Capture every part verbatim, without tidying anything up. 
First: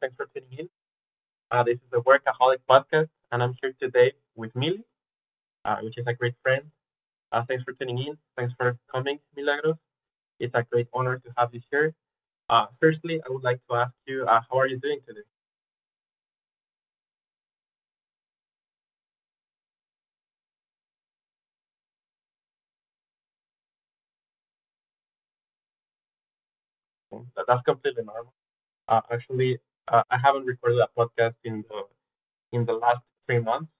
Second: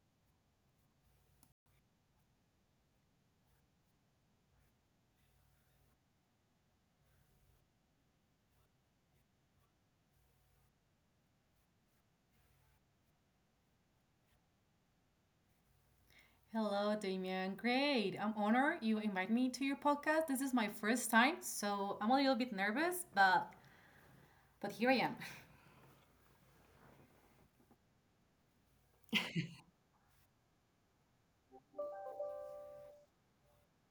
Thanks for tuning in. Uh, this is the Workaholic Podcast, and I'm here today with Mili, uh, which is a great friend. Uh, thanks for tuning in. Thanks for coming, Milagros. It's a great honor to have you here. Uh, firstly, I would like to ask you, uh, how are you doing today? Hello, Damian. Great. I'm honored you invite me to your podcast. This is my first time, so I'm a little bit nervous, but but here I am. That's completely normal. Uh, actually, uh, I haven't recorded a podcast in the in the last three months,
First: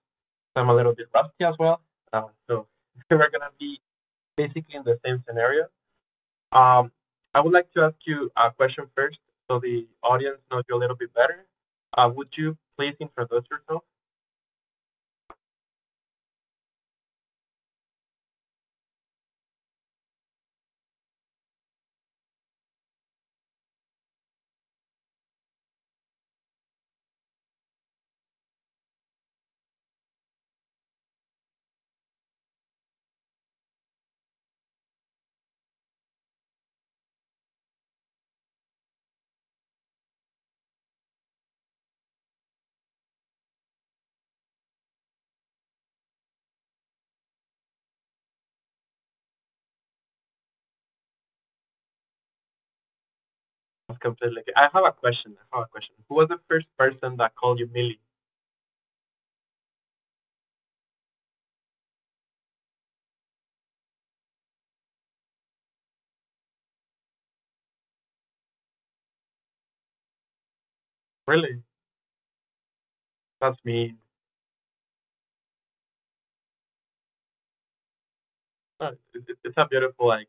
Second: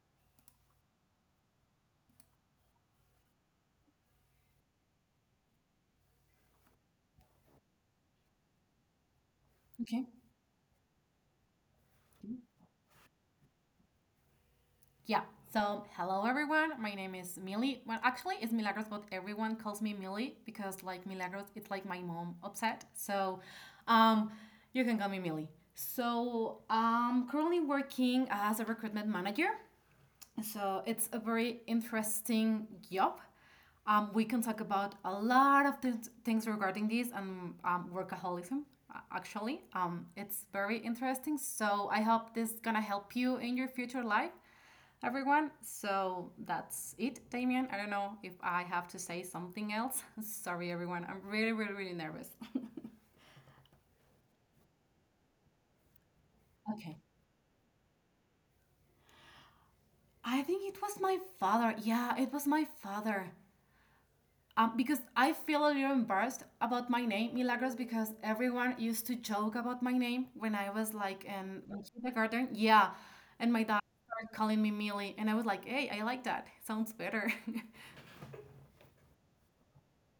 so I'm a little bit rusty as well. Uh, so we're gonna be basically in the same scenario. Um, I would like to ask you a question first so the Okay. audience knows you a little bit better. Uh, would you please introduce yourself? Yeah. So, hello everyone. My name is Millie. Well, actually, it's Milagros, but everyone calls me Millie because like Milagros, it's like my mom upset. So, um, you can call me Millie. So, I'm currently working as a recruitment manager. So it's a very interesting job. Um, we can talk about a lot of th- things regarding this and um, workaholism. a- Actually, um, it's very interesting. So I hope this gonna help you in your future life, everyone. So that's it, Damien. I don't know if I have to say something else. Sorry, everyone. I'm really, really, really nervous. That's completely okay. I have a question. I have a question. Who was the first Okay. person that called you Millie? I think it was my father. Yeah, it was my father. Um, because I feel a little embarrassed about my name, Milagros, because everyone used to joke about my name when I was like Really? in, in kindergarten. Yeah. That's And my dad me. started calling me Millie. And I was like, hey, I like that. Sounds better. Uh, it- it- It's a beautiful like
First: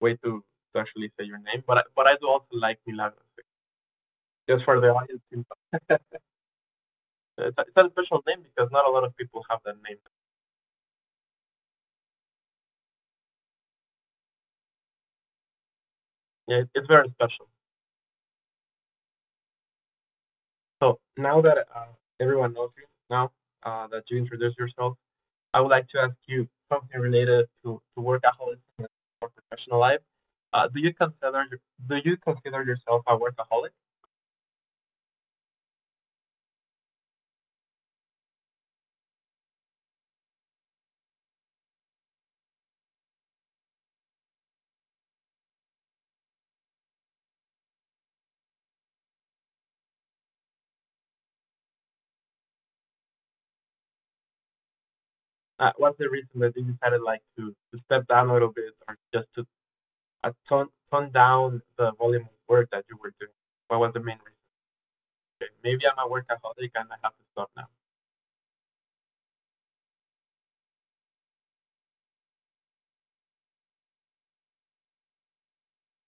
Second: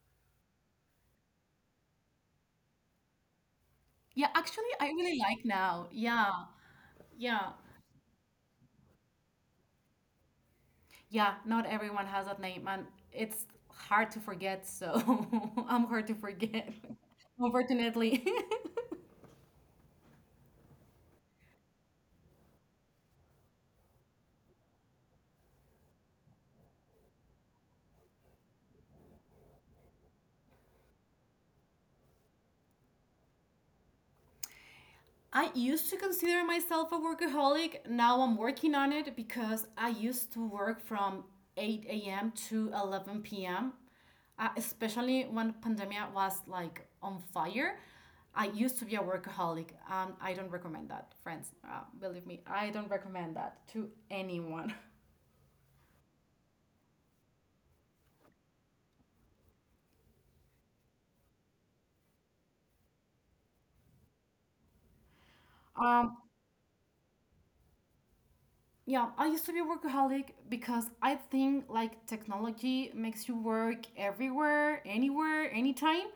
way to, to actually say your name. But I, but I do also like Milagros. yeah, Just actually, for I the really audience like to know, now. Yeah. Yeah. it's a, it's a special name because not a lot of people have that name. Yeah. Not everyone has that name. And it's hard to forget. So I'm hard to Yeah, forget, it- it's very special. unfortunately. So now that uh, everyone knows you, now uh, that you introduce yourself, I would like to ask you something related to, to workaholism in your professional life. Uh, do you consider do you consider yourself a workaholic? I used to consider myself a workaholic. Now I'm working on it because I used to work from eight a m to eleven p m. Uh, especially when pandemia was like on fire. I used to be a workaholic, and I don't recommend that, friends. Uh, believe me, I don't recommend that to anyone. Uh, what's the reason that you decided like to, to step down a little bit, or just to uh, tone tone down the volume of work that you were doing? What was the main reason? Okay, maybe I'm Um, a workaholic and I have to stop now. yeah, I used to be a workaholic because I think like technology makes you work everywhere, anywhere, anytime.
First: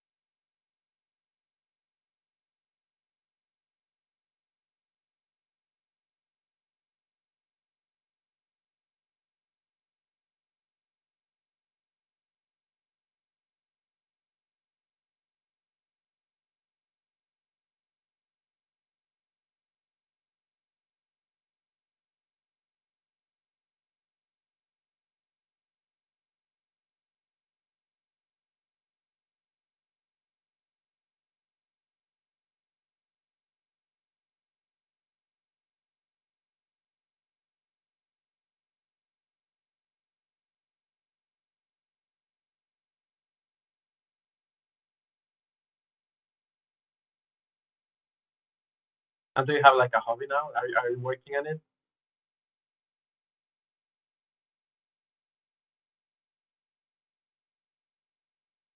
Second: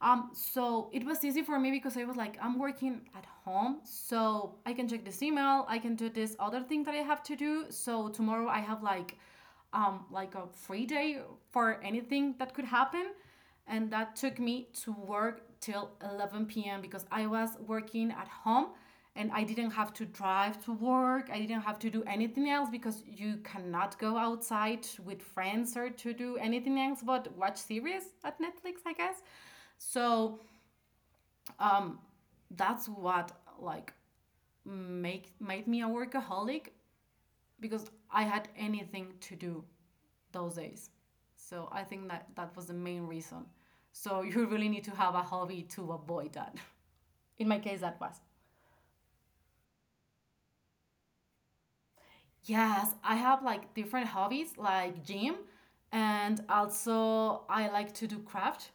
Um, so it was easy for me because I was like, I'm working at home, so I can check this email, I can do this other thing that I have to do. So tomorrow I have like um like a free day for anything that could happen. And that took me to work till eleven p m because I was working at home and I didn't have to drive to work. I didn't have to do anything else because you cannot go outside with friends or to do anything else but watch series at Netflix, I guess. So um, that's what like make made me a workaholic because I had anything to do those days. So I think that that was the main reason. So you really need to have a hobby to avoid that. In my case, that was. And do you have like a hobby now? Are you, are you working on it? Yes, I have like different hobbies like gym, and also I like to do craft.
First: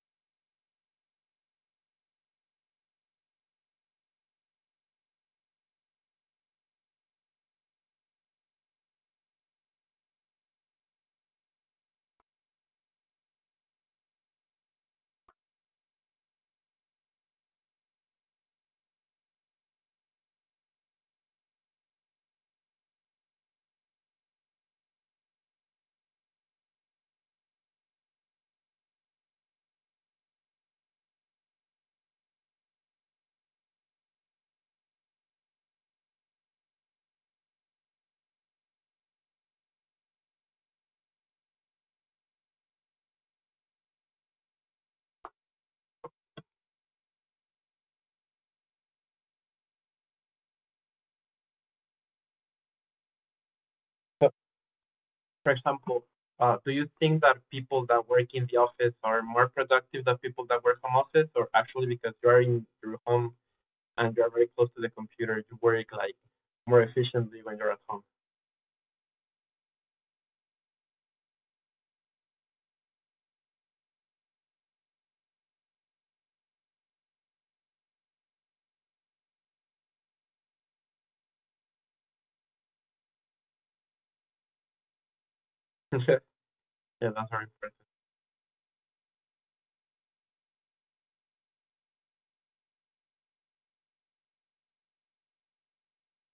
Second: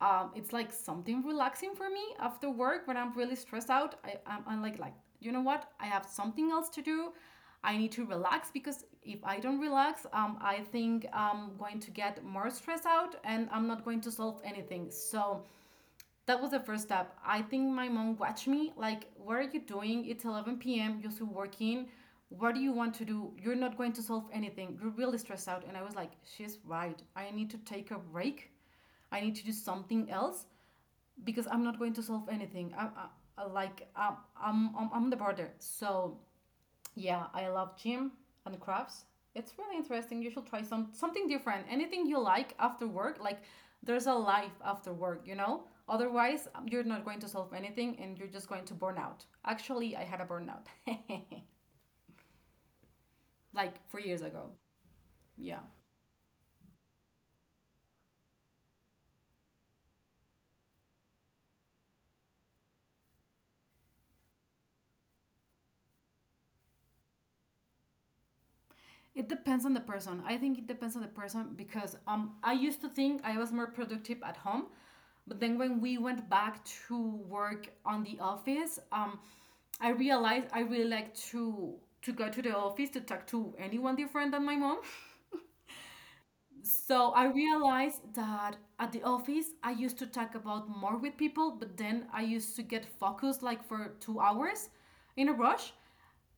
um, It's like something relaxing for me after work when I'm really stressed out. I, I'm, I'm like, like, you know what? I have something else to do. I need to relax because if I don't relax, um, I think I'm going to get more stressed out and I'm not going to solve anything. So that was the first step. I think my mom watched me like, what are you doing? It's eleven p m. You're still working. What do you want to do? You're not going to solve anything. You're really stressed out. And I was like, she's right. I need to take a break. I need to do something else because I'm not going to solve anything. I, I, I- like I'm, I'm, I'm, I'm the border. So yeah, I love gym and crafts. It's really interesting. You should try some something different. Anything you like after work, like there's a life after work, you know? Otherwise, um, you're not going to solve anything and you're just going to burn out. Actually, I had a burnout like four years So ago. for Yeah. example, uh, do you think that people that work in the office are more productive than people that work from office? Or actually because you are in your home and you are very close to the computer, you work like more efficiently when you're at home? It depends on the person. I think it depends on the person because um, I used to think I was more productive at home, but then when we went back to work on the office, um, I realized I really like to to go to the office to talk to anyone different than my mom. Yeah, So I that's very impressive. realized that at the office, I used to talk about more with people, but then I used to get focused like for two hours in a rush.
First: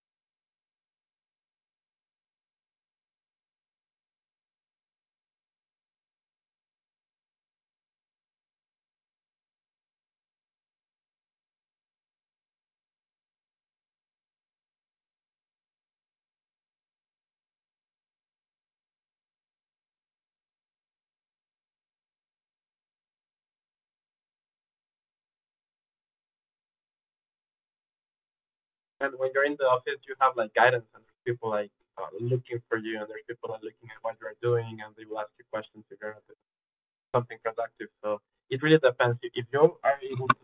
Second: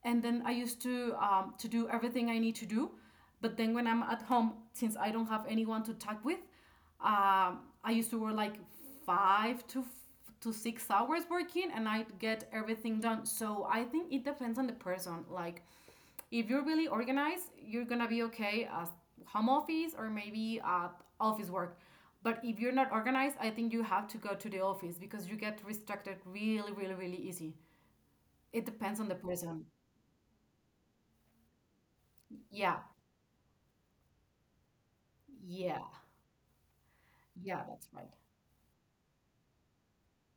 And then I used to um, to do everything I need to do. But then when I'm at home, since I don't have anyone to talk with, um, I used to work like five to f- to six hours working, and I get everything done. So I think it depends on the person. Like if you're really organized, you're gonna be okay as home office or maybe uh, office work, but if you're not organized, I think you have to go to the office because you get restricted really, really, really easy. It depends on And the when you're in the person. office, you have like guidance and there's people like uh, looking for Yeah. you, and there's people that are looking at what you're doing, and they will ask you questions Yeah. if you're something Yeah, productive. that's right. So it really depends. If you are able to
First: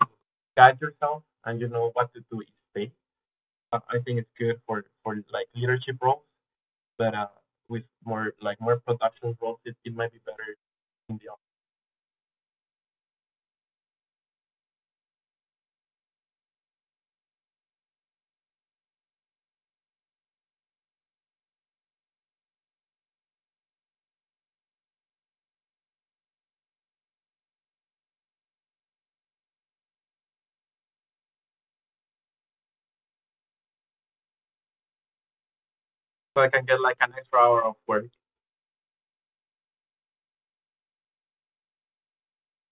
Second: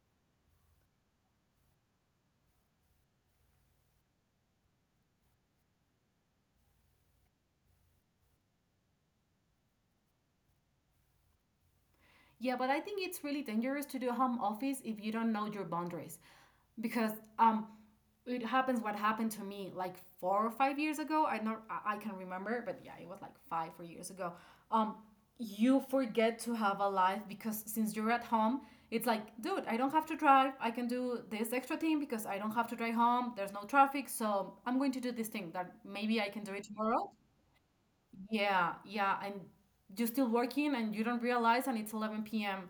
guide yourself and you know what to do each day, uh, I think it's good for for like leadership roles, but uh, with more like more production roles, it, it might be better in the office. Yeah, but I think it's really dangerous to do home office if you don't know your boundaries. Because um it happens what happened to me like four or five years ago. I not I I can remember, but yeah, it was like five, four years ago. Um you forget to have a life because since you're at home, it's like, dude, I don't have to drive. I can do this extra thing because I don't have to drive home. There's no traffic, so I'm going to do this thing that maybe I So can I do can it get like an tomorrow. extra hour of work. Yeah, yeah, and you're still working and you don't realize, and it's eleven p.m,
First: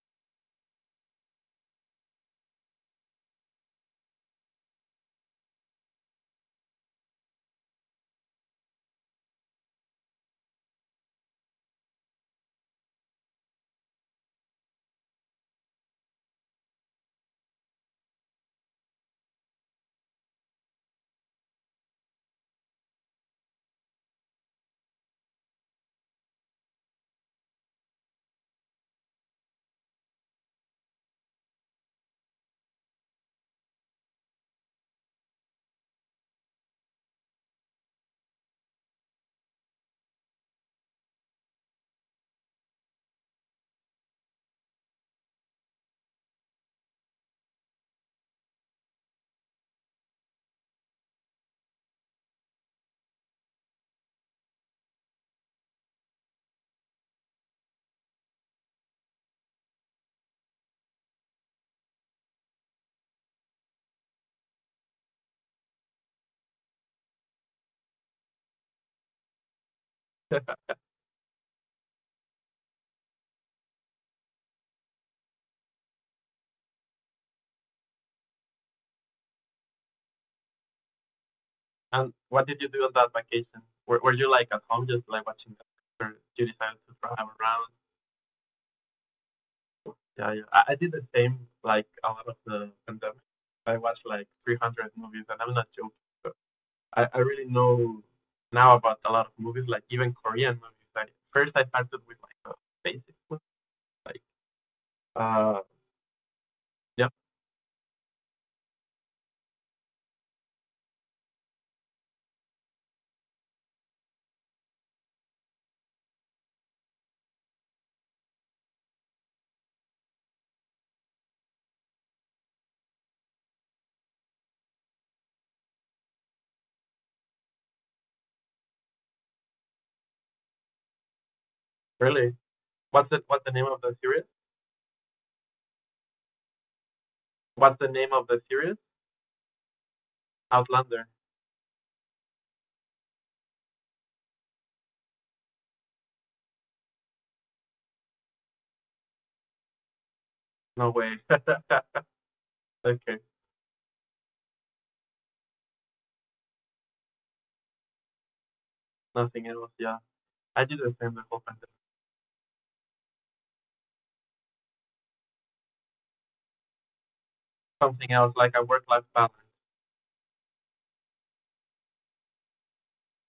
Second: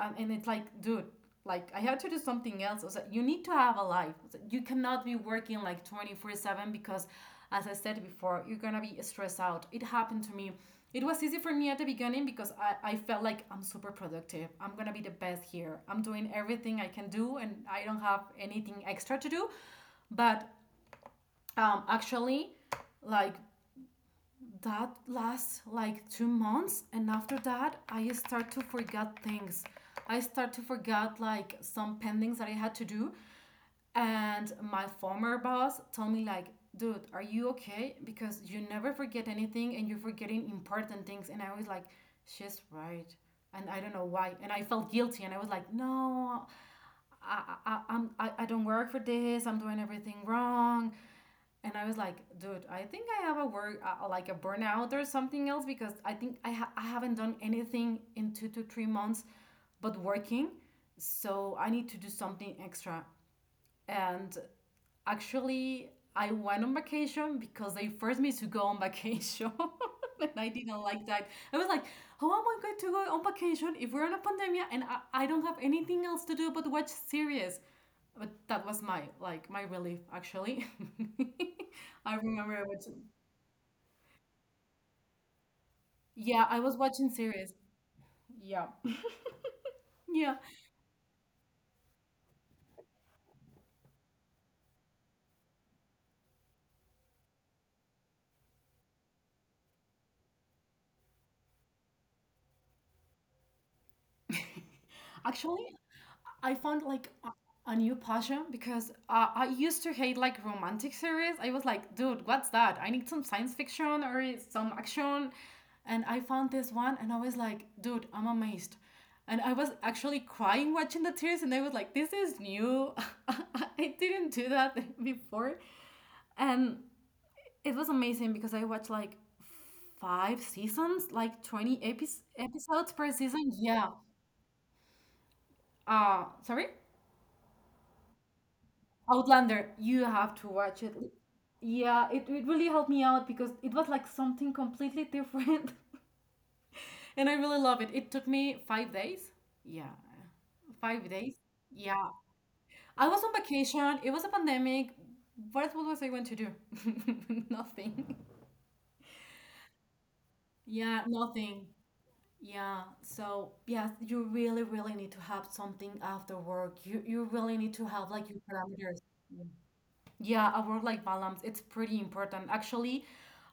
and, and it's like dude, like I had to do something else. I was like, you need to have a life, like, you cannot be working like twenty-four seven because as I said before, you're gonna be stressed out. It happened to me. It was easy for me at the beginning because I, I felt like I'm super productive, I'm gonna be the best here, I'm doing everything I can do and I don't have anything extra to do. But um, actually, like that lasts like two months, and after that I start to forget things. I start to forget like some pendings that I had to do, and my former boss told me like, dude, are you okay? Because you never forget anything and you're forgetting important things. And I was like, she's right. And I don't know why. And I felt guilty, and I was like, no, i i, I'm, I, I don't work for this. I'm doing everything wrong. And I was like, dude, I think I have a work uh, uh, like a burnout or something else because I think I ha- I haven't done anything in two to three months, but working. So I need to do something extra, and actually I went on vacation because they forced me to go on vacation. And I didn't like that. I was like, how am I going to go on vacation if we're in a pandemic and I, I don't have anything else to do but watch series? But that was my, like, my relief actually. And I what did remember you I do on watching. that vacation? Were, were you like at home just like watching Netflix, or you Yeah, I decided was to watching travel series. around? Yeah. Yeah, Yeah. yeah. I, I did the same like a lot of the pandemic. I watched like three hundred movies, and I'm not joking. But I I really know now about a lot of movies, like even Korean movies. I, first I started with like the basic ones, like Uh, Actually, I found like yep, a, a new passion because uh, I used to hate like romantic series. I was like, dude, what's that? I need some science fiction or some action. And I found this one and I was like, dude, I'm amazed. And I was actually crying watching the tears, and I was like, this is new. I didn't do that before. And it was amazing because I watched like five seasons, like twenty epis really. episodes per What's the season. What's the name Yeah. of the series? Uh, sorry? What's the name of the series? Outlander, you have to watch it. Outlander. Yeah, it, it really helped me out because it was like something completely different. And I really love it. It took me five days. Yeah, five No days. way. Yeah. I was on Okay, vacation. It was a pandemic. What what was I going to do? Nothing. nothing else. Yeah, I did Yeah, the same the whole nothing. pandemic. Yeah. So yeah, you really, really need to have something after work. You you really need to have like Something your else like a parameters. work life Mm. balance. Yeah, a work-life balance, it's pretty important. Actually,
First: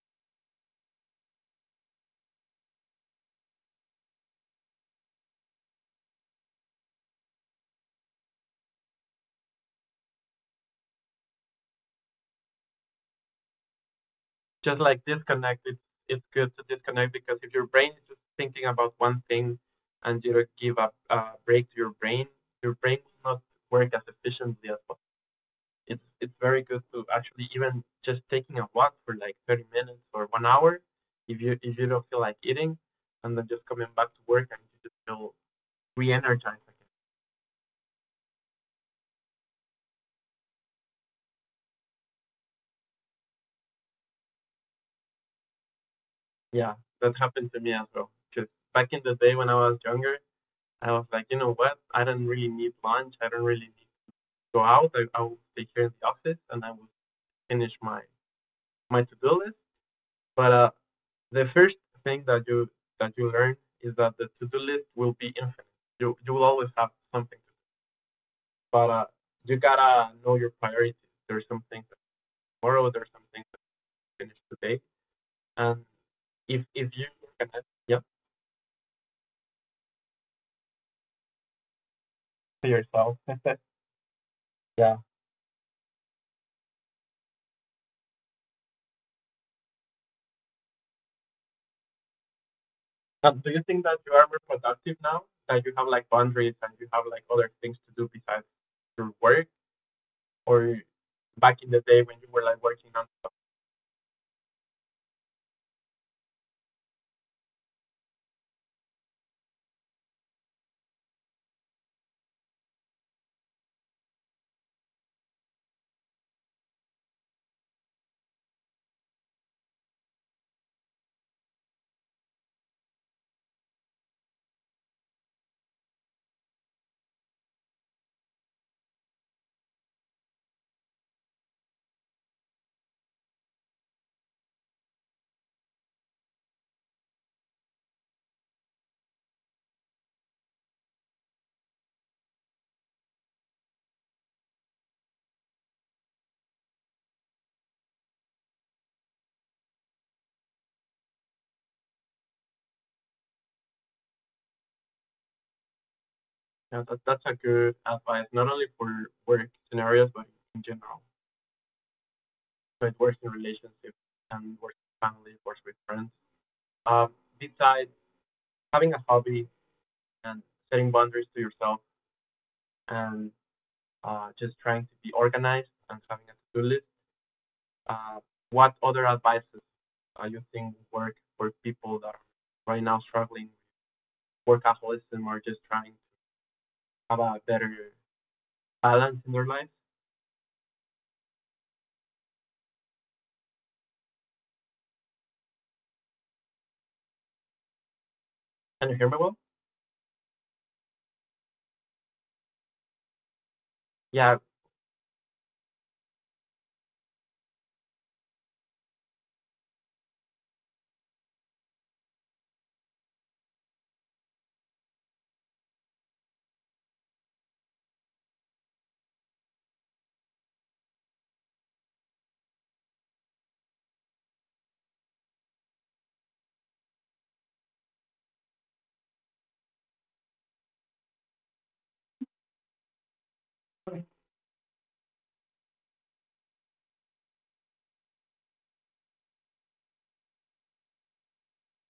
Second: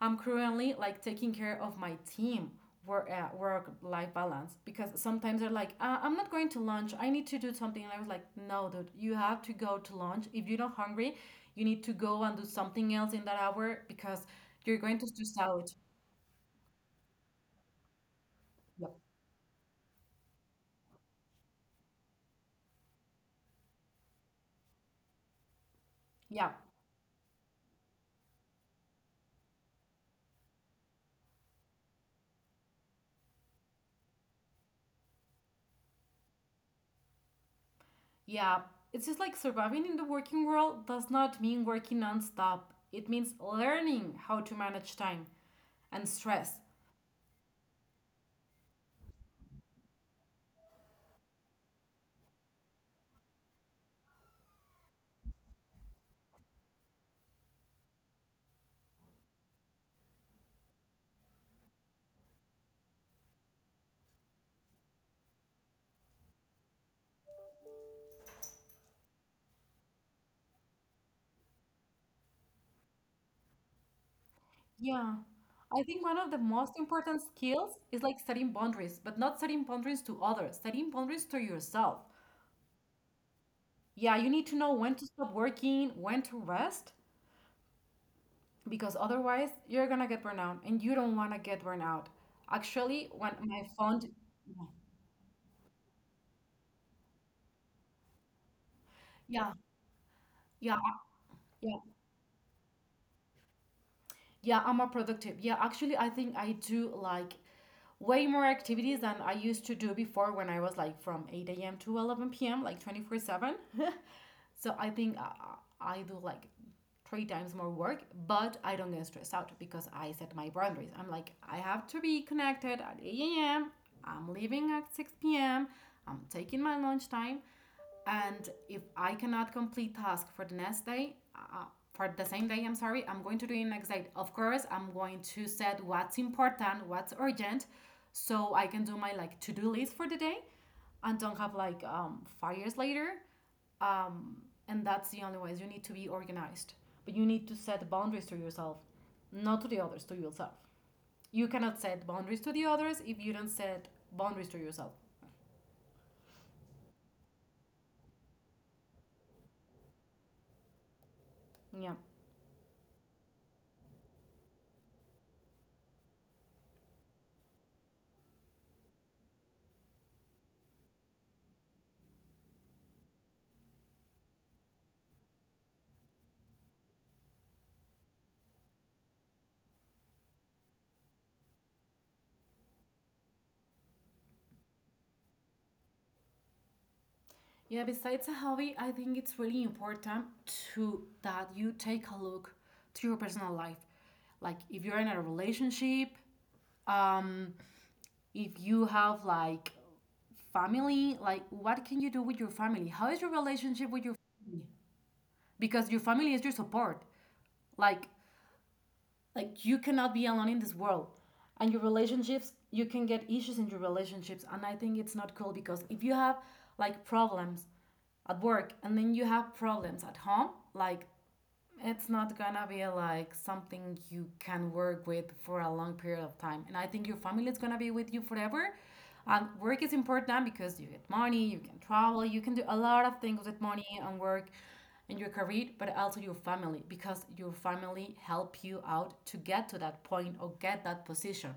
I'm currently like taking care of my team work uh, work-life balance because sometimes they're like, uh, I'm not going to lunch. I need to do something. And I was like, no, dude, you have to go to lunch. If you're not hungry, you need to go and do something else in that hour because you're Just going to like stress disconnect. out. It's It's good to disconnect, because if your brain is just thinking Yeah. about one thing, and you give a uh break to your brain, your brain will not work as efficiently as possible. It's it's Yeah. very good to actually even just taking a walk for like thirty minutes or one hour if you if you don't feel like eating, and then just coming back to work, and you just feel re-energized again. Yeah. It's just like surviving in the working world does not mean working nonstop. It means learning how to manage time and stress. Yeah, that happened to me as well. Because back in the day when I was younger, I was like, you know what? I don't really need lunch. I don't really need to go out. I, I will stay here in the office, and I will finish my my to-do list. But uh, the first thing that you that you learn is that the to-do list will be infinite. You you will always have something. But uh, you gotta know your priorities. There's some things tomorrow. There's some things that you finish today. Yeah. And I think one of the if most if you important organize, skills yep, is like setting boundaries, but not setting boundaries to others, setting boundaries to yourself. to yourself, Yeah, you need to yeah. know when to stop working, when to rest, because otherwise you're gonna get burnout and you don't wanna get burnout. Actually, Um, do you when think that my you are phone, more productive now that you have like boundaries and you have like other things to do besides your work? yeah, Or yeah, back in the yeah. day when you were like working on stuff? yeah I'm more productive. Yeah, actually, I think I do like way more activities than I used to do before, when I was like from eight a.m to eleven p.m, like twenty-four seven. So i think I, I do like three times more work, but I don't get stressed out because I set my boundaries. I'm like, I have to be connected at eight a.m, I'm leaving at six p.m, I'm taking my lunch time, and if I cannot complete task for the next day, uh, for the same day, I'm sorry, I'm going to do it next day. Of course I'm going to set what's important, what's urgent, so I can do my like to-do list for the day and don't have like um, fires later. um, and that's the only way. You need to be organized, but you need to set boundaries to yourself, not to the others, to yourself. You cannot set boundaries to the others if you don't set boundaries to yourself. Yeah, that, that's a good advice, not only for work scenarios but in general. Yeah. So it works in relationships, and works with family, works with friends. Um, Besides having a hobby, and setting boundaries to yourself, and uh, just trying to be organized and having a to-do list, Uh, what other advices uh, you think work for people that are right now struggling with workaholism, or just trying to have a better Yeah, besides a hobby, I balance in think their it's life? really important to that you take a look to your personal life. Like if you're in a relationship, um, if Can you hear you me well? have like family, like what can you do with your family? How is your relationship Yeah, with your family? Because your family is your support. Like like you cannot be alone in this world. And your relationships, you can get issues in your relationships. And I think it's not cool, because if you have like problems at work and then you have problems at home, like it's not gonna be like something you can work with for a long period of time. And I think your family is gonna be with you forever. And work is important because you get money, you can travel, you can do a lot of things with money and work in your career, but also your family, because your family help you out to get to that point or get that position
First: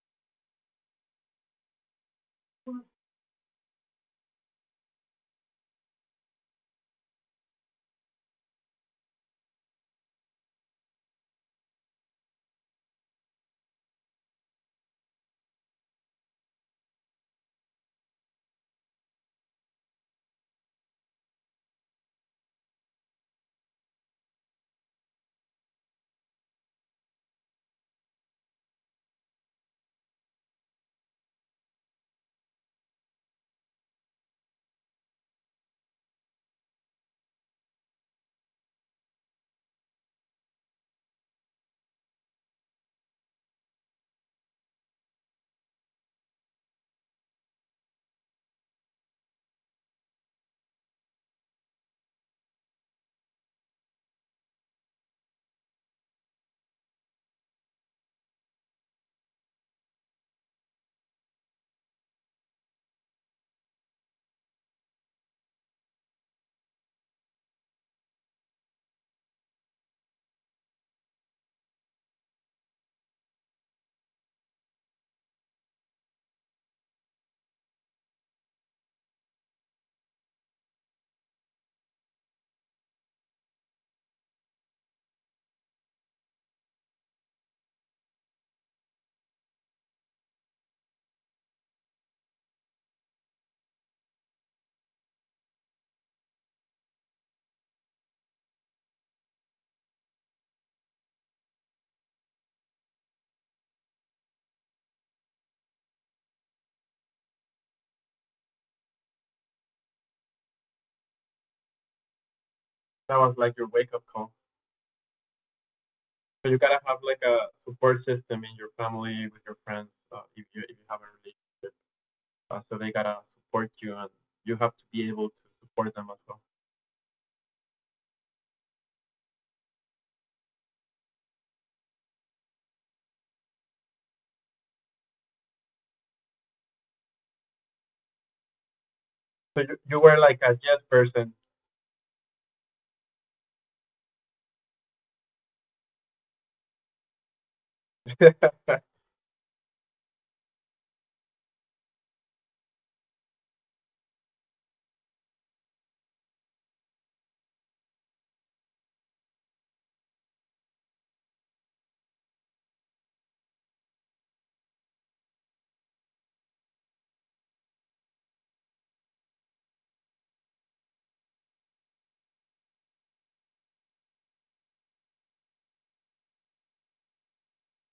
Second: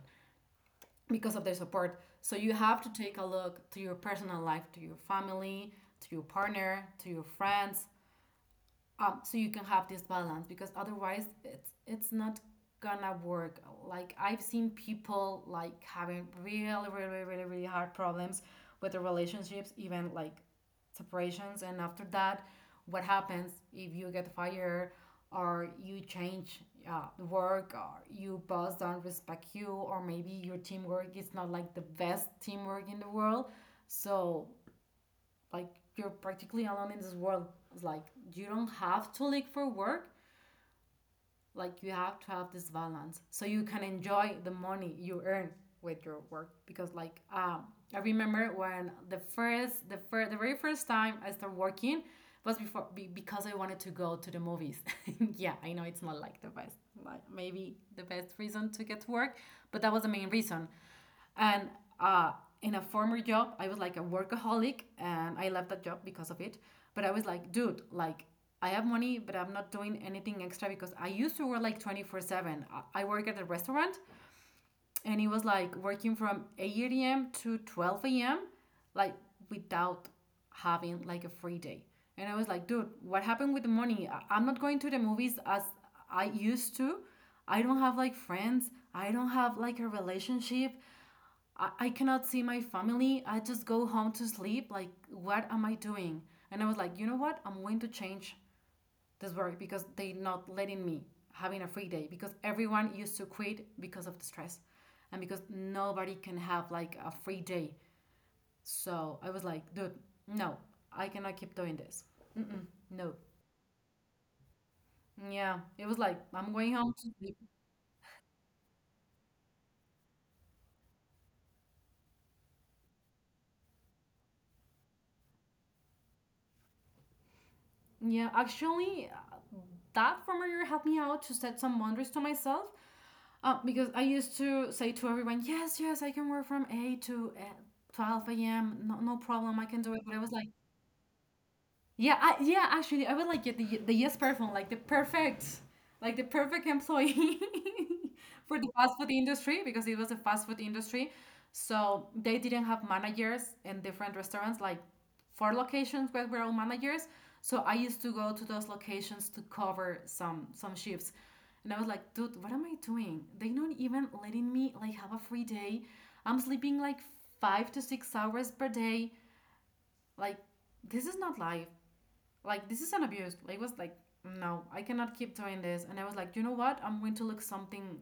because of their support. So you have to take a look to your personal life, to your family, to your partner, to your friends, um, so you can have this balance, because otherwise it's it's not gonna work. Like I've seen people like having really, really, really, really really hard problems with their relationships, even like separations, and after that, what happens if you get fired, or you change uh, work, or you boss don't respect you, or maybe your teamwork is not like the best teamwork in the world. So, like, you're practically alone in this world. It's like, you don't have to look for work, like you have to have this balance so you can enjoy the money you earn with your work. Because like um I remember when the first the first the very first time I started working was before be, because I wanted to go to the movies. Yeah, I know it's not like the best, like maybe the best reason to get to work, but that was the main reason. And uh, in a former job, I was like a workaholic, and I left that job because of it. But I was like, dude, like, I have money, but I'm not doing anything extra because I used to work like twenty-four seven. I work at a restaurant, and it was like working from eight a m to twelve a m, like without having like a free day. And I was like, dude, what happened with the money? I- I'm not going to the movies as I used to. I don't have like friends. I don't have like a relationship. I, I cannot see my family. I just go home to sleep. Like, what am I doing? And I was like, you know what? I'm going to change this work, because they're not letting me having a free day, because everyone used to quit because of the stress and because nobody can have like a free day. So I was like, dude, no, I cannot keep doing this. Mm-mm, no. that was like your wake-up call. Yeah, it was like, So I'm you going gotta home have to like sleep. a support system in your family, with your friends, uh, if you if you have a relationship. Uh, so they gotta support you, and you have to be able to support them as well. Yeah, actually, uh, that former year helped me out to set some boundaries to myself. Uh, because I used to say to everyone, yes, yes, I can work from eight to uh, twelve a m. No, no problem. So I you, can do you it. But were I was like like, a yes person. yeah, I, yeah. Actually, I would like get the the yes person, like the perfect, like the perfect employee for the Do fast food industry, because it was a fast food industry. So they didn't have managers in different restaurants, like four locations where we're all managers. So I used to go to those locations to cover some some shifts, and I was like, dude, what am I doing? They're not even letting me like have a free day. I'm sleeping like five to six hours per day. Like this is not life, like this is an abuse. I was like, no, I cannot keep doing this. And I was like, you know what? I'm going to look something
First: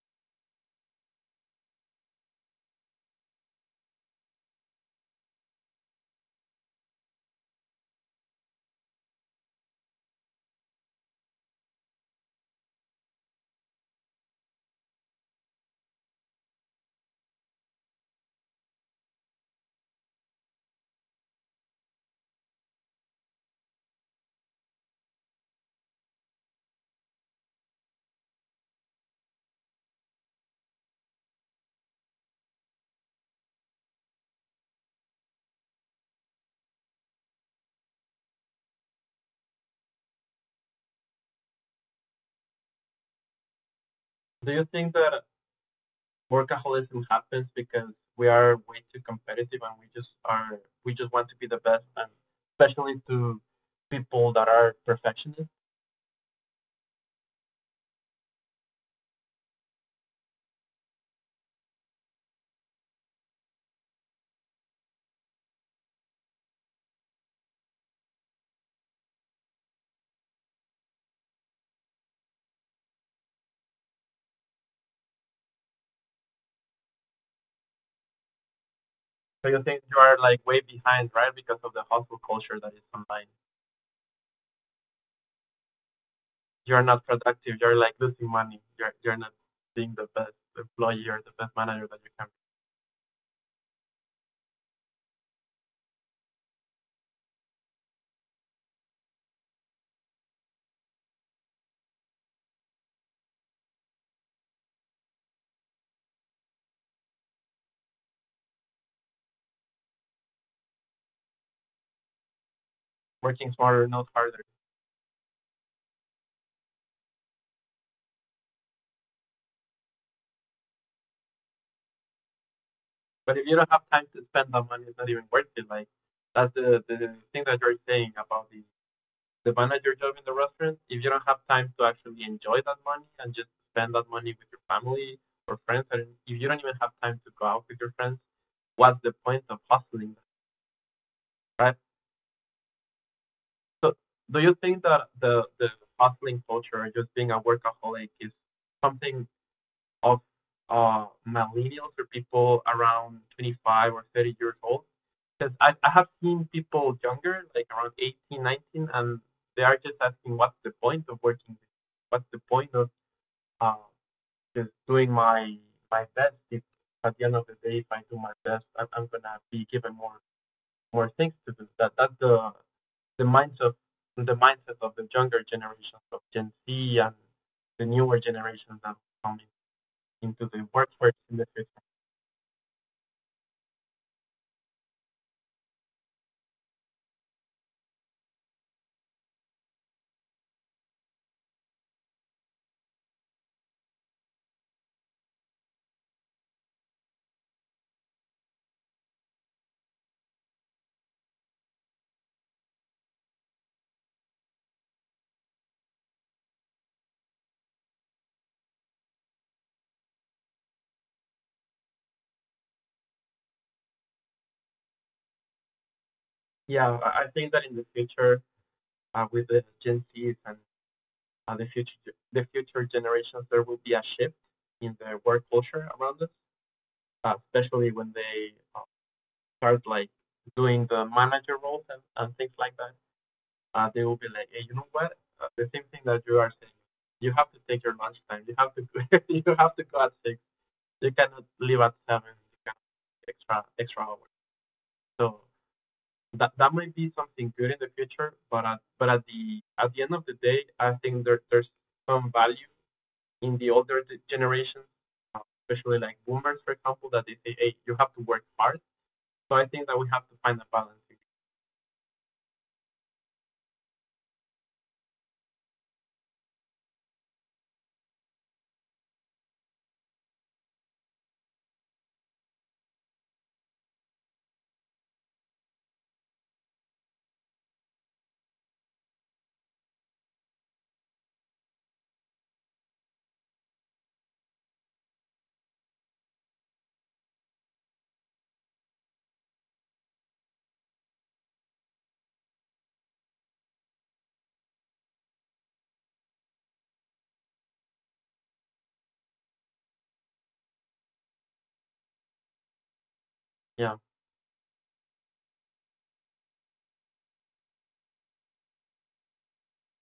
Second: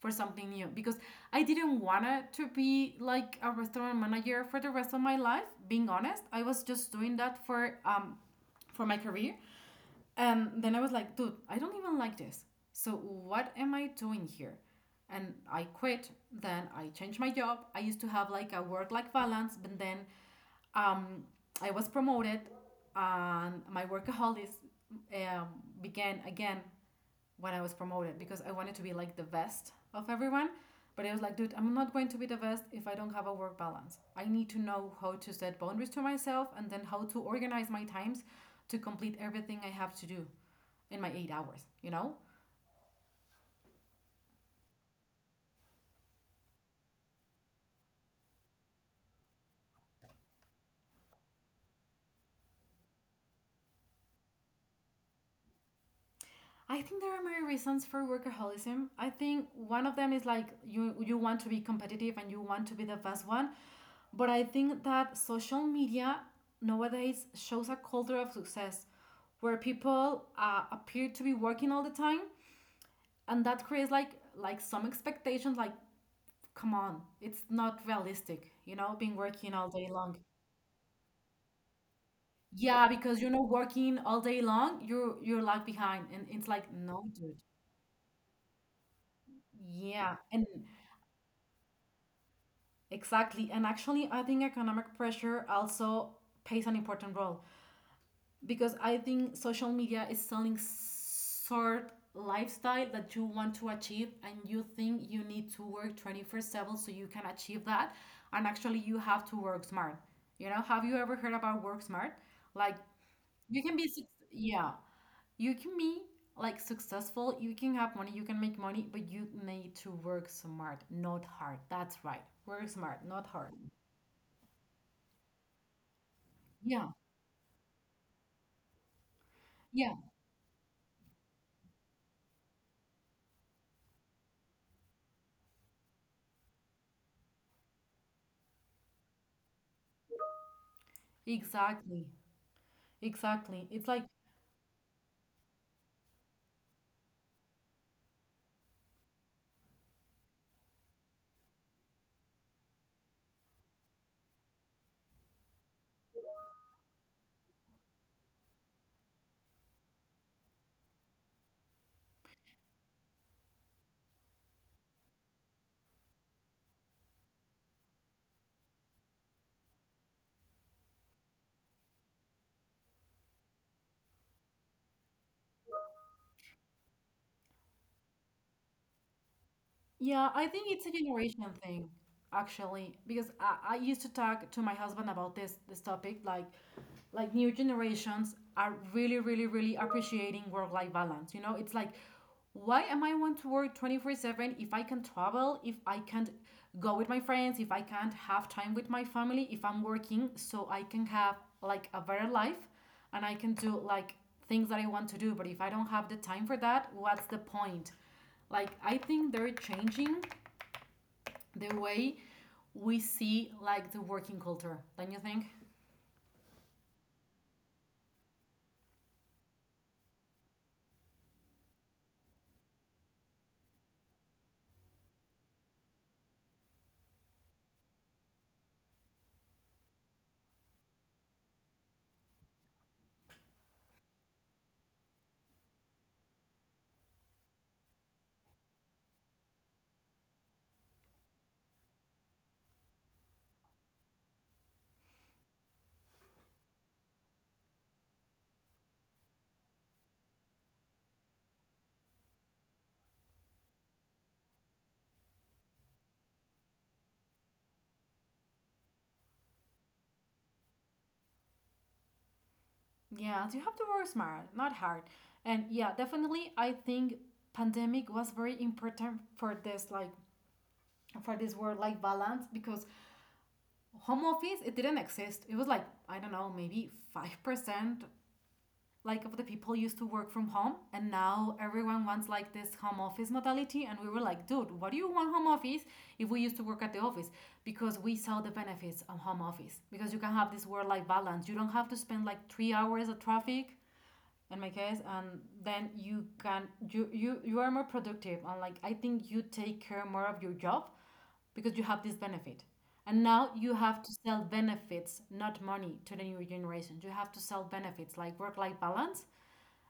for something new, because I didn't want to be like a restaurant manager for the rest of my life, being honest. I was just doing that for um for my career. And then I was like, dude, I don't even like this, so what am I doing here? And I quit. Then I changed my job. I used to have like a work life balance, but then, um, I was promoted, and my workaholism um, began again when I was promoted, because I wanted to be like the best of everyone. But I was like, dude, I'm not going to be the best if I don't have a work balance. I need to know how to set boundaries to myself and then how to organize my times to complete everything I have to do in my eight hours, you know? you think that workaholism happens because we are way too competitive, and we just are we just want to be the best, and especially to people that are perfectionists? I think there are many reasons for workaholism. I think one of them is like you you want to be competitive and you want to be the best one, but I think that social media nowadays shows a culture of success where people uh, appear to be working all the time, and that creates like like some expectations. Like, come on, it's not realistic, you know, being So working you all think day you are long. like way behind, right? Because of the hustle culture that is Yeah, online. because you're not working all day long, you're you're like behind, and it's like You're not no, dude. productive, you're like losing money. You're you're not being the Yeah, best and employee or the best manager that you can be. exactly. And actually, I think economic pressure also plays an important role, because I think social media is selling sort lifestyle that you want to achieve and you think you need to work twenty-four seven so you can achieve that, and actually you have to work smart. You know, have you ever heard about work smart? Like Working you can smarter, be not suc- harder. yeah, you can be like successful, you can have money, you can make money, but you need to work smart, not hard. That's right. Work smart, not But if you hard. don't have time to spend that money, it's not even worth it. Like that's the the Yeah, thing that you're saying about the the manager yeah, job in the restaurant. If you don't have time to actually enjoy that money and just spend that money with your family or friends, and if you don't even have time to go out with your friends, what's the point of hustling, right? exactly. Exactly. So It's like, do you think that the the hustling culture, or just being a workaholic, is something of uh millennials or people around twenty-five or thirty years old? Because I, I have seen people younger, like around eighteen, nineteen, and they are just asking, what's the point of working? What's the point of uh, just doing my my best? If at the end of the day, if I do my best, I'm, I'm gonna be given more more things to do. That that's the the mindset, the mindset of the younger generations, of Gen Z and the newer generations that come in- yeah, into I the think it's a workforce in the generation future. thing, actually, because I, I used to talk to my husband about this this topic, like like new generations are really, really, really appreciating work-life balance. You know, it's like, why am I want to work twenty-four seven if I can travel, if I can't go with my friends, if I can't have time with my family, if I'm working so I can have like a better life and I can do like things that I want to do, but if I don't have the time for that, what's the point? Like I think they're changing the way we see like the working culture. Don't you think? Yeah, I I think that in the future, uh, with the Gen Zs and uh, the future the future generations, there will be a shift in the work culture around us, uh, especially when they uh, start like doing the manager roles, and, and things like that. Uh, they will be like, hey, you know what? Uh, the same thing that you are saying. You have to take your lunch time. You have to go, You have to go at six. You cannot leave at seven. You can extra extra hours. So that that might be something good in the future, but at, but at the at the end of the day, I think there there's some value in the older generations, uh, especially like boomers, for example, that they say, hey, you have to work hard. So I think that we have to find a balance. Yeah, you have to work smart, not hard. And yeah, definitely I think pandemic was very important for this, like for this work life balance, because home office it didn't exist. It was like I don't know, maybe five percent like of the people used to work from home, and now everyone wants like this home office modality, and we were like, dude, what do you want home office if we used to work at the office? Because we saw the benefits of home office, because you can have this work life balance, you don't have to spend like three hours of traffic in my case, and then you can you you you are more productive, and like I think you take care more of your job because you have this benefit. And now you Yeah, have to sell benefits, not money, to the new generation. You have to sell benefits like work life balance.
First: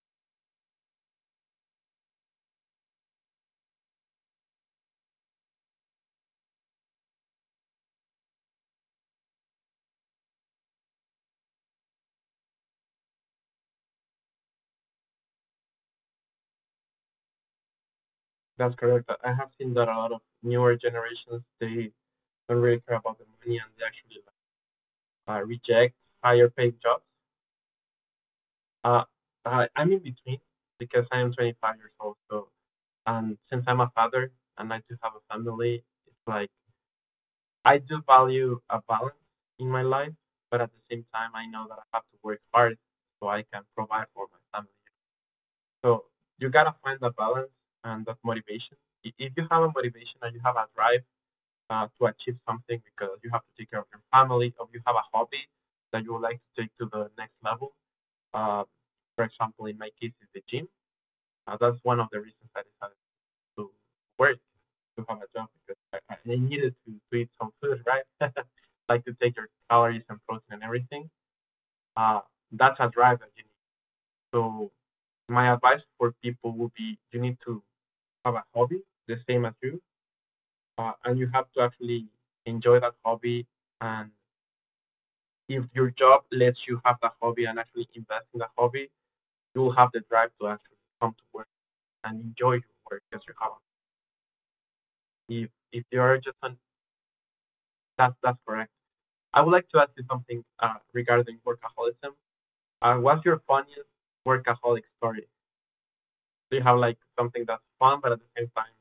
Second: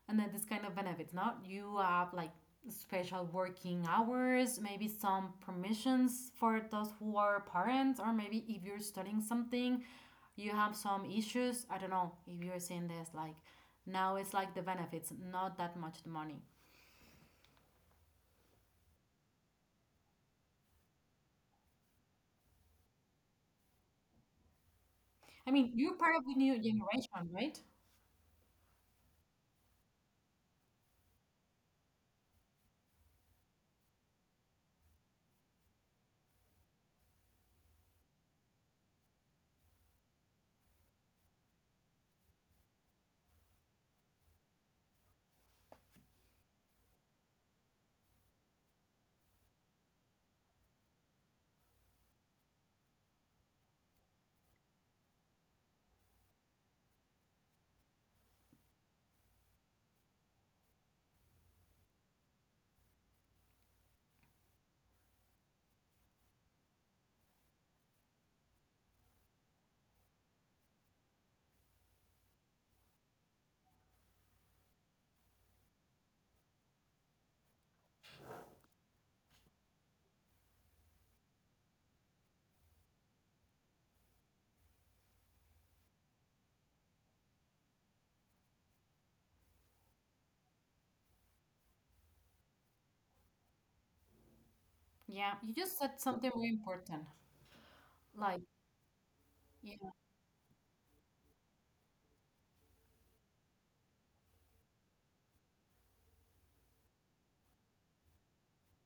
And then this kind of benefits now you have like special working hours, maybe some permissions for those who are parents, or maybe if you're studying something you have some issues. I don't know if you're seeing this, like now it's like the benefits, not that much the money. that's correct. I I have seen that a lot of newer generations, they don't really care about the money, and they actually uh, I mean, you're reject part of the higher new paid jobs. generation, right? Uh, I, I'm in between because I am twenty-five years old. So, and since I'm a father and I do have a family, it's like I do value a balance in my life, but at the same time, I know that I have to work hard so I can provide for my family. So you gotta find that balance and that motivation. I- If you have a motivation and you have a drive uh, to achieve something, because you have to take care of your family, or you have a hobby that you would like to take to the next level, uh, for example, in my case, is the gym. Uh, that's one of the reasons I decided to work to come a job, because I, I they needed to, to eat some food, right? Like to take your calories and protein and everything. Uh, that's a drive that you need. So my advice for people would be you need to have a hobby the same as you, uh, and you have to actually enjoy that hobby. And if your job lets you have that hobby and actually invest in that hobby, you'll have the drive to actually come to work and enjoy your work as your hobby. Yeah, you If just if said you are something just very on, important, that's like that's correct I would like to ask you something uh, regarding workaholism. Uh, what's your funniest workaholic story? Do you have like something that's fun but at the same time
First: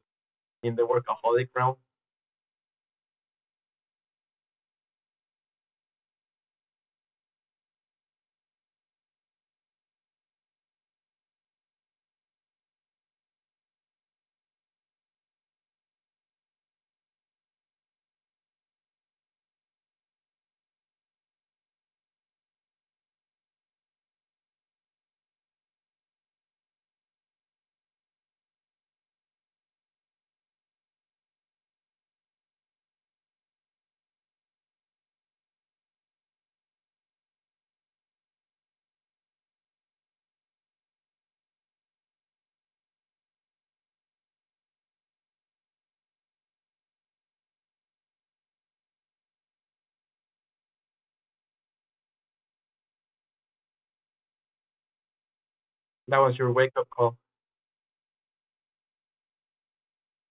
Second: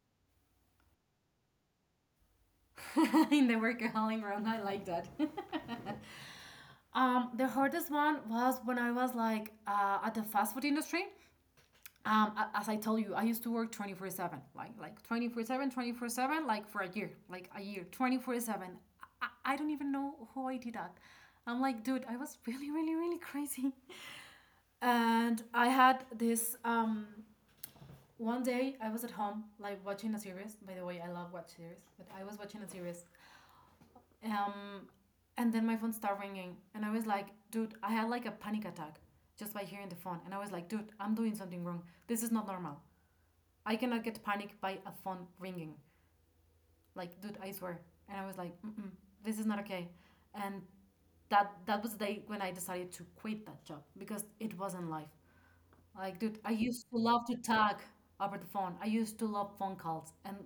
in the workaholic realm? yeah. In the workaholic room, I like that. Um, the hardest one was when I was like uh, at the fast food industry. um as I told you, I used to work twenty-four seven, like like twenty-four seven, twenty-four seven, like for a year, like a year, twenty-four seven. I, I don't even know how I did that. I'm like, dude, I was really really really crazy. And I had this um one day. I was at home like watching a series, by the way I love watch series, but I was watching a series. um and then my phone started ringing and I was like, dude, I had like a panic attack just by hearing the phone. And I was like, dude, I'm doing something wrong, this is not normal. I cannot get panicked by a phone ringing. Like, dude, I swear. And I was like, mm-mm, this is not okay. And that that was the day when I decided to quit that job because it wasn't life. Like, That dude, was I your used wake to up love call. to talk over the phone. I used to love phone calls. And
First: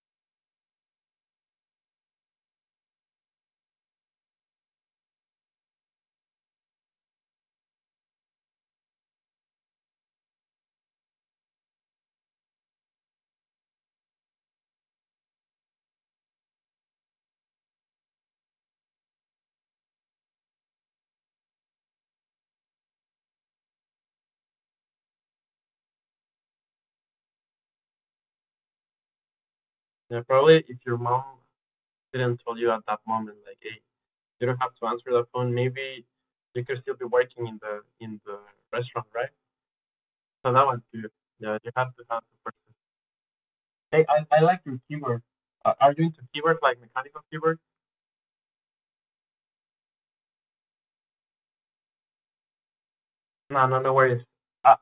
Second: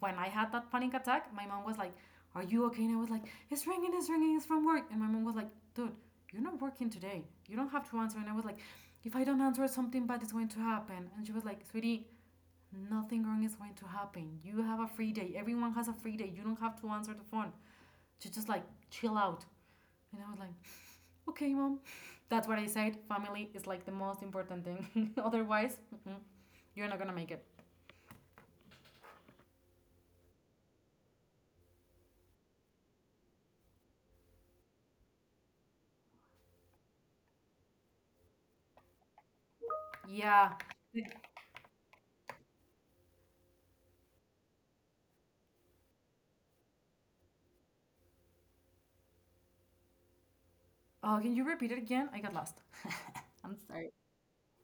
when I had that panic attack, my mom was like, "Are you okay?" And I was like, "It's ringing, it's ringing, it's from work." And my mom was like, "Dude, you're not working today. You don't have to answer." And I was like, "If I don't answer, something bad is going to happen." And she was like, "Sweetie. Nothing wrong is going to happen. You have a free day. Everyone has a free day. You don't have to answer the phone. You just like chill out." And I was like, okay, mom. That's what I said. Family is like the most important thing. Otherwise, mm-mm, you're not gonna make it. And probably if your mom didn't tell you at that moment, like, hey, you don't have to answer the phone. Maybe you could still be working in the in the restaurant, right? So Yeah. that was good. Yeah, you have to have the person. Hey, I, I like your keyboard. Uh, are you into keyboard like mechanical keyboard? Oh, can you repeat it again? I got lost. No, I'm no, no sorry. worries. I,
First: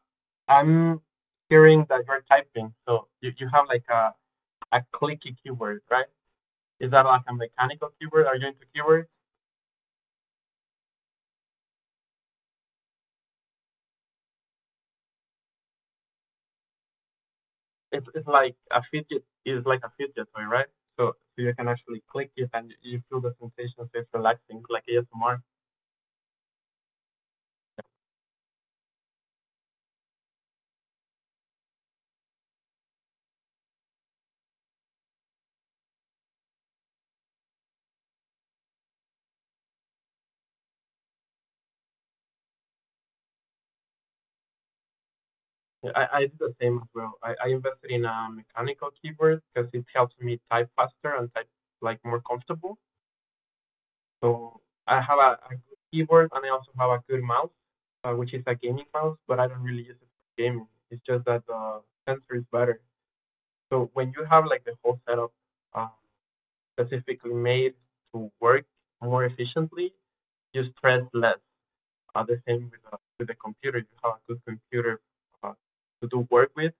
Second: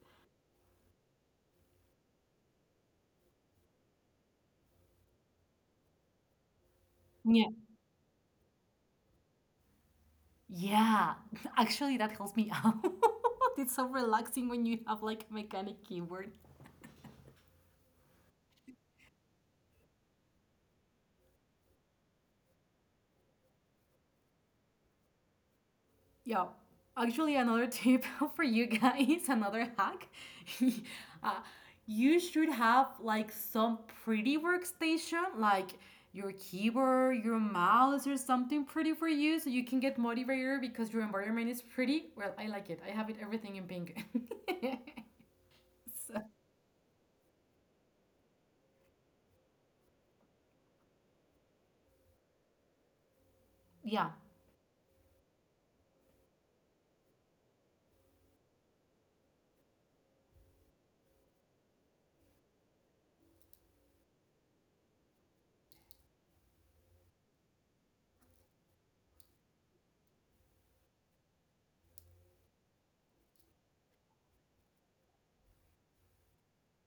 I'm hearing that you're typing, so you, you have like a, a clicky keyword, right? Is that like a Yeah. mechanical keyword? Are you into keywords? Yeah. Actually, that helps me out. It's so relaxing when you have like a mechanic keyboard. It's, it's like a fidget is like a fidget toy, right? So so you can actually click it and you feel the sensation, so it's relaxing, like A S M R. Yeah. Actually, another tip for you guys, another hack. uh, you should have like some pretty workstation, like your keyboard, your mouse, or something pretty for you so you can get motivated because your environment is pretty. Well, I like it. I have it everything in pink. I, So, I did the same as well. I, I invested in a mechanical keyboard because it helps me type faster and type like more comfortable. yeah. So I have a, a good keyboard and I also have a good mouse, uh, which is a gaming mouse, but I don't really use it for gaming. It's just that the sensor is better. So when you have like the whole setup uh, specifically made to work more efficiently, you stress less. Uh, the same with uh, with the computer. You have a good computer uh, to do work with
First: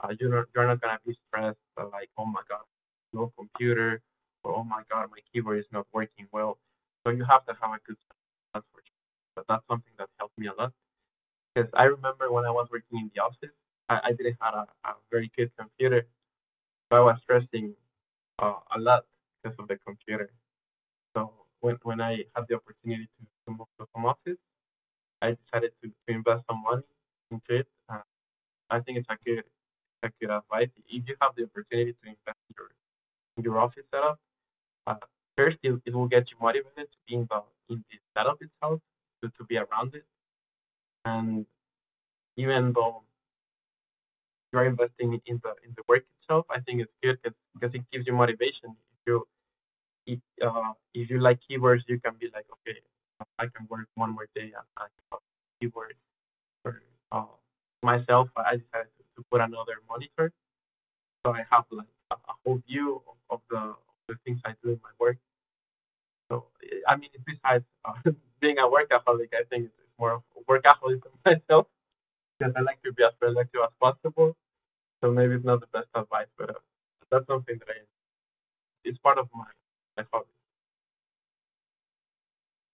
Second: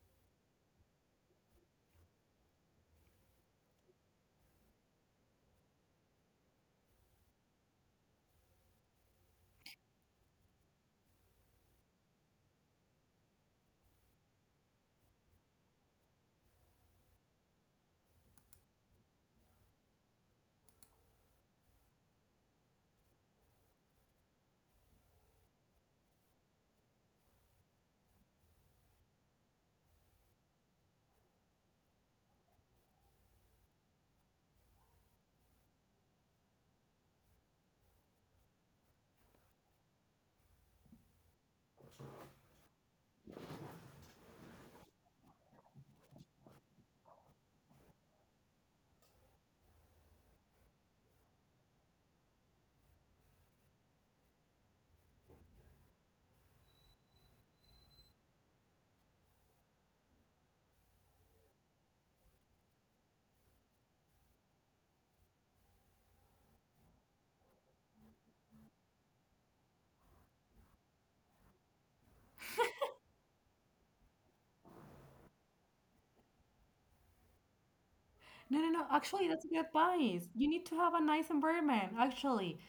uh, you're not, you're not gonna be stressed uh, like, oh my god, no computer, or oh my god, my keyboard is not working well. So you have to have a good balance for sure. But that's something that helped me a lot because I remember when I was working in the office, I, I didn't have a, a very good computer, so I was stressing uh, a lot because of the computer. So when when I had the opportunity to, to move to home office, I decided to, to invest some money into it. Uh, I think it's Shakira, Shakira, right? If you have the opportunity to invest in your, in your office setup, uh, first it, it will get you motivated to be involved in the setup itself, to, to be around it, and even though you're investing in the in the work itself, I think it's good because it gives you motivation. If you if, uh, if you like keywords, you can be like, okay, I can work one more day and I can work keywords. Or uh, myself, I decided to put another monitor so I have like a, whole view of, of the of the things I do in my work. So I mean, besides uh, being a workaholic, I think it's more of a workaholism myself because I like to be as productive as possible. So maybe it's not the best advice, but uh, that's something that I, No, no, no. it's part of Actually, my that's a good my hobby. advice. You need to have a nice environment, actually.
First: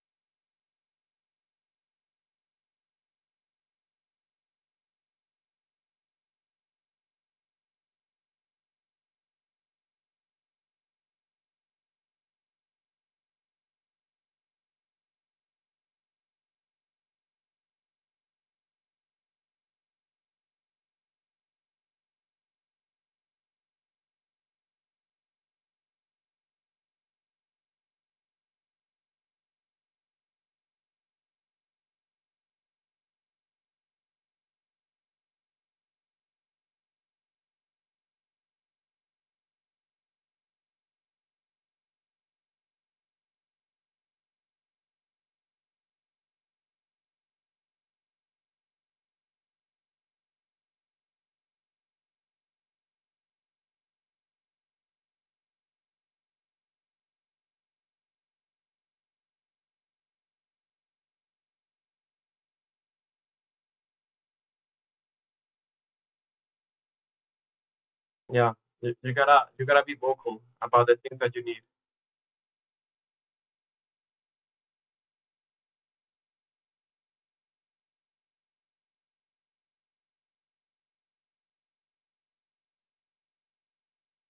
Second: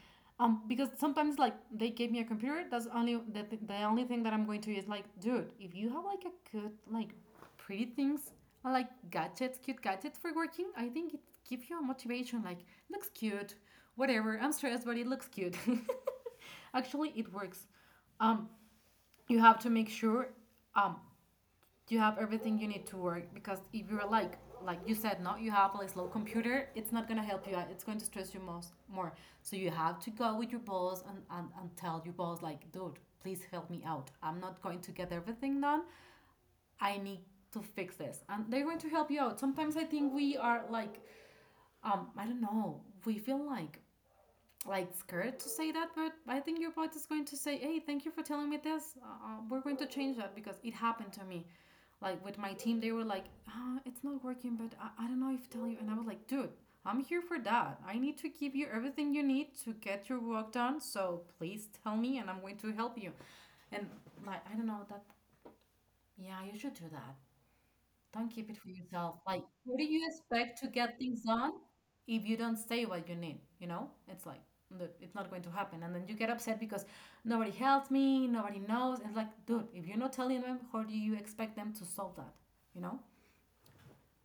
Um, because sometimes like they gave me a computer, that's only the, th the only thing that I'm going to use. Like, dude, if you have like a good like pretty things, or like gadgets, cute gadgets for working, I think it gives you a motivation. Like, looks cute, whatever. I'm stressed, but it looks cute. Actually, it works. Um, you have to make sure um you have everything you need to work, because if you're like like you said, no, you have a slow computer, it's not going to help you out, it's going to stress you most more. So you have to go with your boss and, and, and tell your boss, like, dude, please help me out, I'm not going to get everything done. I need to fix this, and they're going to help you out. Sometimes I think we are like um I don't know, we feel like like scared to say that, but I think your bot is going to say, "Hey, thank you for telling me this. Uh, uh, we're going to change that because it happened to me." Like with my team, they were like, ah, "It's not working," but I, I don't know if to tell you. And I was like, "Dude, I'm here for that. I need to give you everything you need to get your work done. So please tell me, and I'm going to help you." And like, I don't know that. Yeah, you should do that. Don't keep Yeah, it for you, you yourself. gotta Like, you what do gotta be you vocal expect to about the get things things that you done need. if you don't say what you need? You know, it's like, dude, it's not going to happen, and then you get upset because nobody helped me, nobody knows. It's like, dude, if you're not telling them, how do you expect them to solve that? You know,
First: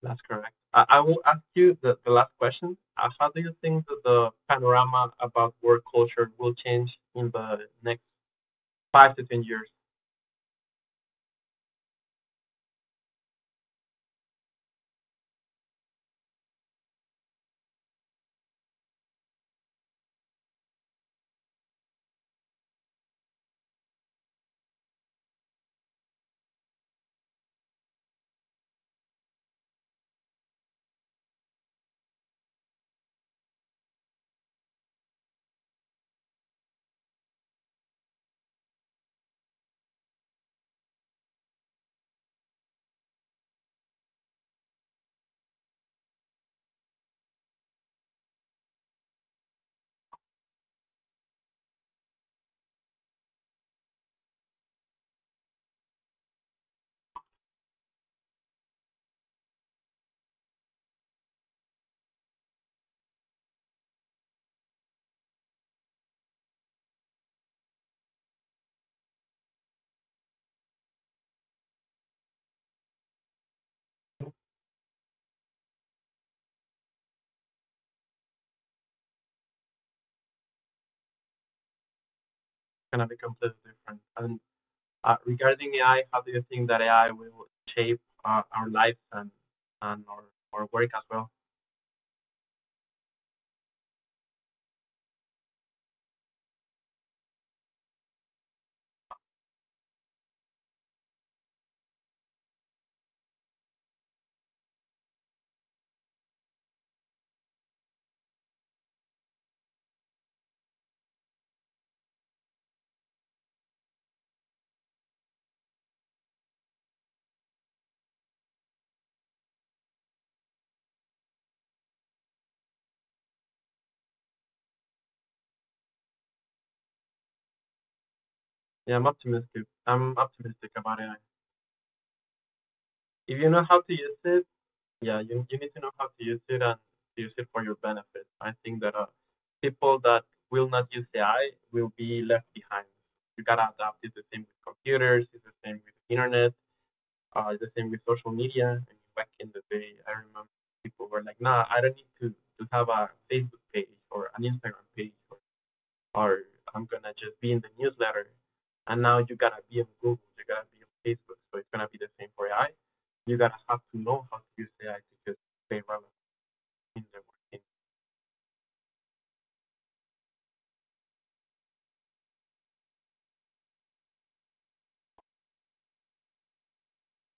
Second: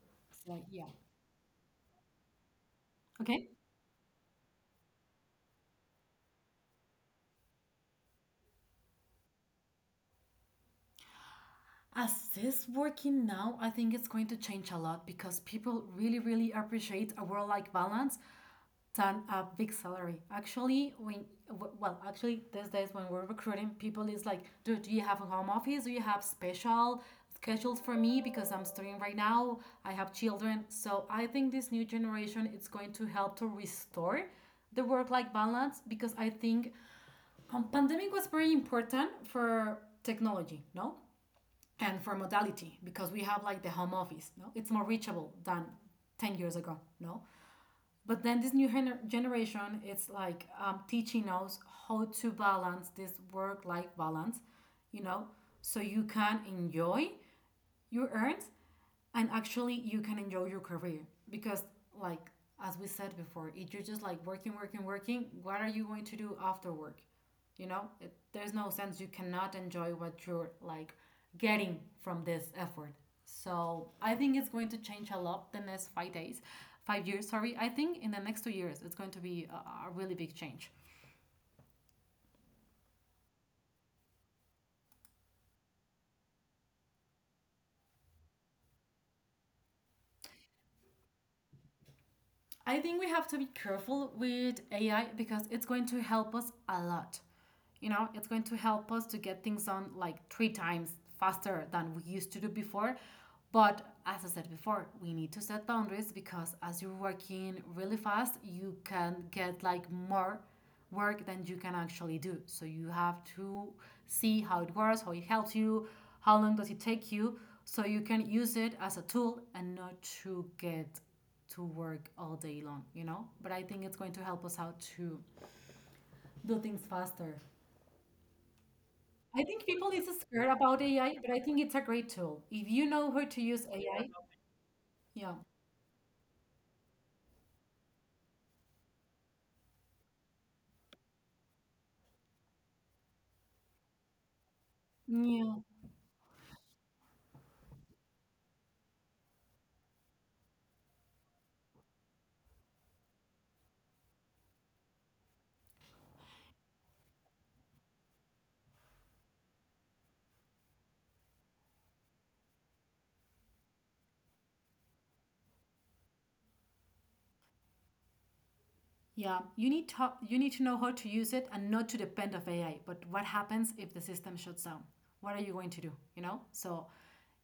That's it's correct. like, I, yeah, I will ask you the, the last question. Uh, how do okay. you think that the panorama about work culture will change in the next five to ten years? As this working now, I think it's going to change a lot because people really, really appreciate a work-life balance than a big salary. Actually, when well, actually these days when we're recruiting people, is like, dude, do you have a home office? Do you have special schedules for me because I'm studying right now? I have children. So I think this new generation it's going to help to restore the work-life balance, because I think um, pandemic was very important for technology, no, and for modality, because we have like the home office, no, it's more reachable than ten years ago, no. But then this new gener- generation, it's like um, teaching us how to balance this work-life balance, you know, so you can enjoy your earnings, and actually you can enjoy your career because like as we said before, if you're just like working working working, what are you going to do after work? You know it, there's no sense, you cannot enjoy what you're like getting from this effort. So I think it's going to change a lot the next five days, five years sorry. I think in the next two years it's going to be a, a really big change. Gonna be completely different. And uh, regarding A I, how do you think that A I will shape uh, our lives and and our, our work as well? I think we have to be careful with A I because it's going to help us a lot. You know, it's going to help us to get things done like three times faster than we used to do before. But as I said before, we need to set boundaries because as you're working really fast, you can get like more work than you can actually do. So you have to see how it works, how it helps you, how long does it take you, so you can use it as a tool and not to get to work all day long, you know? But I think it's going to help us out to do things faster. Yeah, I'm I optimistic. think people is I'm scared optimistic about about A I. A I, but I think it's a great tool. If you know how If to you know use how to A I, use it, yeah, yeah. you you need to know how to use it and use it for your benefit. I think that uh, people that will not use A I will be left behind. You gotta adapt. It's the same with computers. It's Yeah. the same with the internet. Uh, the same with social media. I mean, back in the day, I remember people were like, "Nah, I don't need to to have a Facebook page or an Instagram page, or, or I'm gonna just be in the newsletter." And now you gotta be on Google, you gotta be on Facebook, so it's gonna be the same for A I. You gotta have to know how to use A I to just stay relevant in the working. Yeah, you need to you need to know how to use it and not to depend of A I. But what happens if the system shuts down? What are you going to do? You know? So,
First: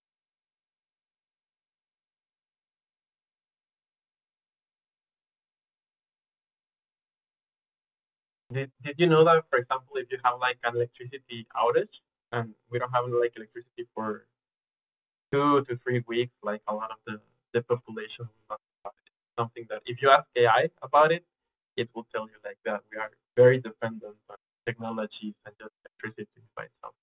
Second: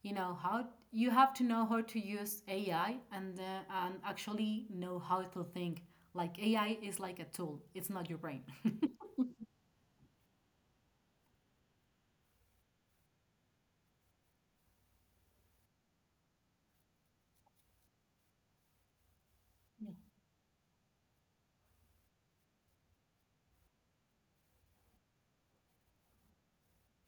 you know how, you have to know how to use A I and uh, and actually know how to think. Like A I is like a tool. It's not your brain. Did Did you know that, for example, if you have like an electricity outage and we don't have like electricity for two to three weeks, like a lot of the, the population will not survive. Something that if you ask A I about it, it will tell you like that. We are very dependent on technologies and just electricity by itself.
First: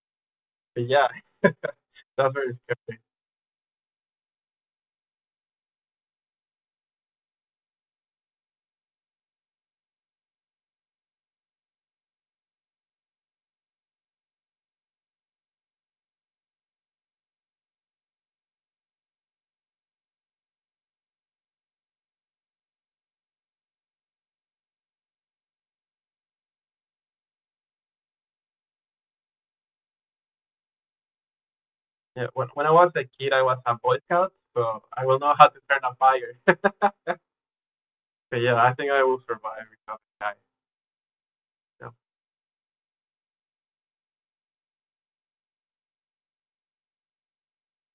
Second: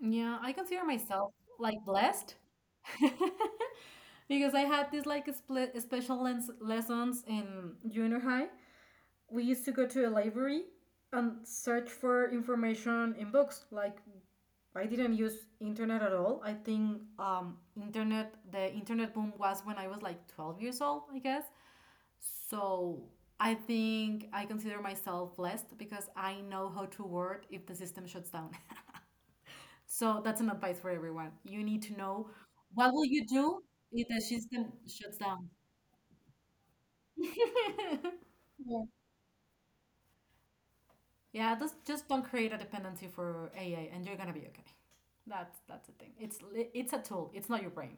Yeah, I consider But yeah, myself like that's blessed very scary. because I had this like split special lens lessons in junior high. We used to go to a library and search for information in books. Like, I didn't use internet at all. I think um internet the internet boom was when I was like twelve years old, I guess. So I think I consider myself blessed because I know how to word if the system shuts down. So that's an advice for everyone. You need to Yeah, know when, when I was what a will you kid, I was do a Boy if the Scout, system so I will shuts know how down. to turn a fire. but yeah, I think I will survive without A I. Yeah, just Yeah. just don't create a dependency for A I, and you're gonna be okay. That's that's the thing. It's li- it's a tool. It's not your brain.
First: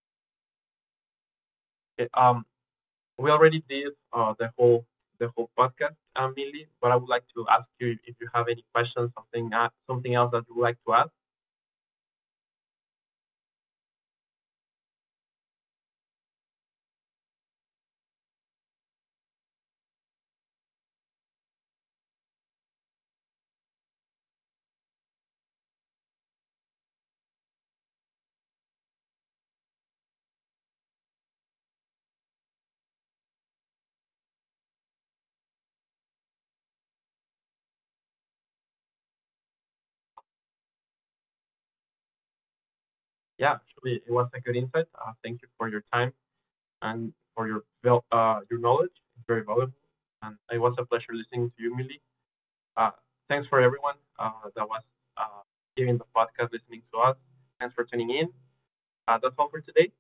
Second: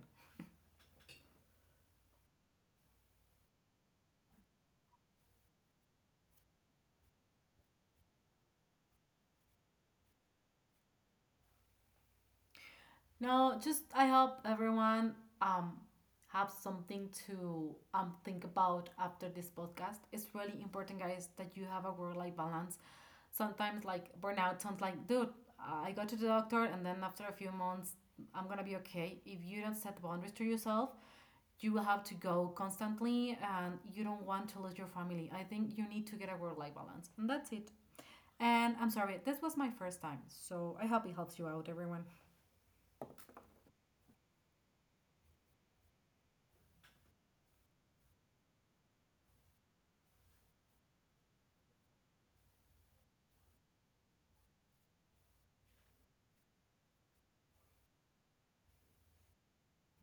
Okay, um, we already did uh, the whole the whole podcast, uh, Millie, but I would like to ask you if if you have any questions, something uh, something else that you would like to ask. No, just I hope everyone um have something to um think about after this podcast. It's really important, guys, that you have a work-life balance. Sometimes like burnout sounds like, dude, I go to the doctor and then after a few months I'm gonna be okay. If you don't set boundaries to yourself, you will have to go constantly and you don't want to lose your family. I think you need to get a work-life balance. And that's it. And I'm sorry, this was my first time, so I hope it helps you out, everyone. Yeah, actually, it was a good insight. Uh, thank you for your time and for your val- uh, your knowledge. It's very valuable, and it was a pleasure listening to you, Millie. Uh, thanks for everyone uh, that was uh, giving the podcast, listening to us. Thanks for tuning in. Uh, that's all for today.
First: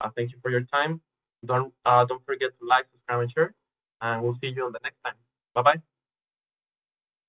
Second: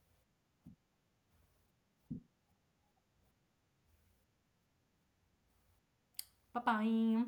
Uh, thank you for your time. Don't uh, don't forget to like, subscribe, and share. And we'll see you on the next time. Bye bye. 拜拜。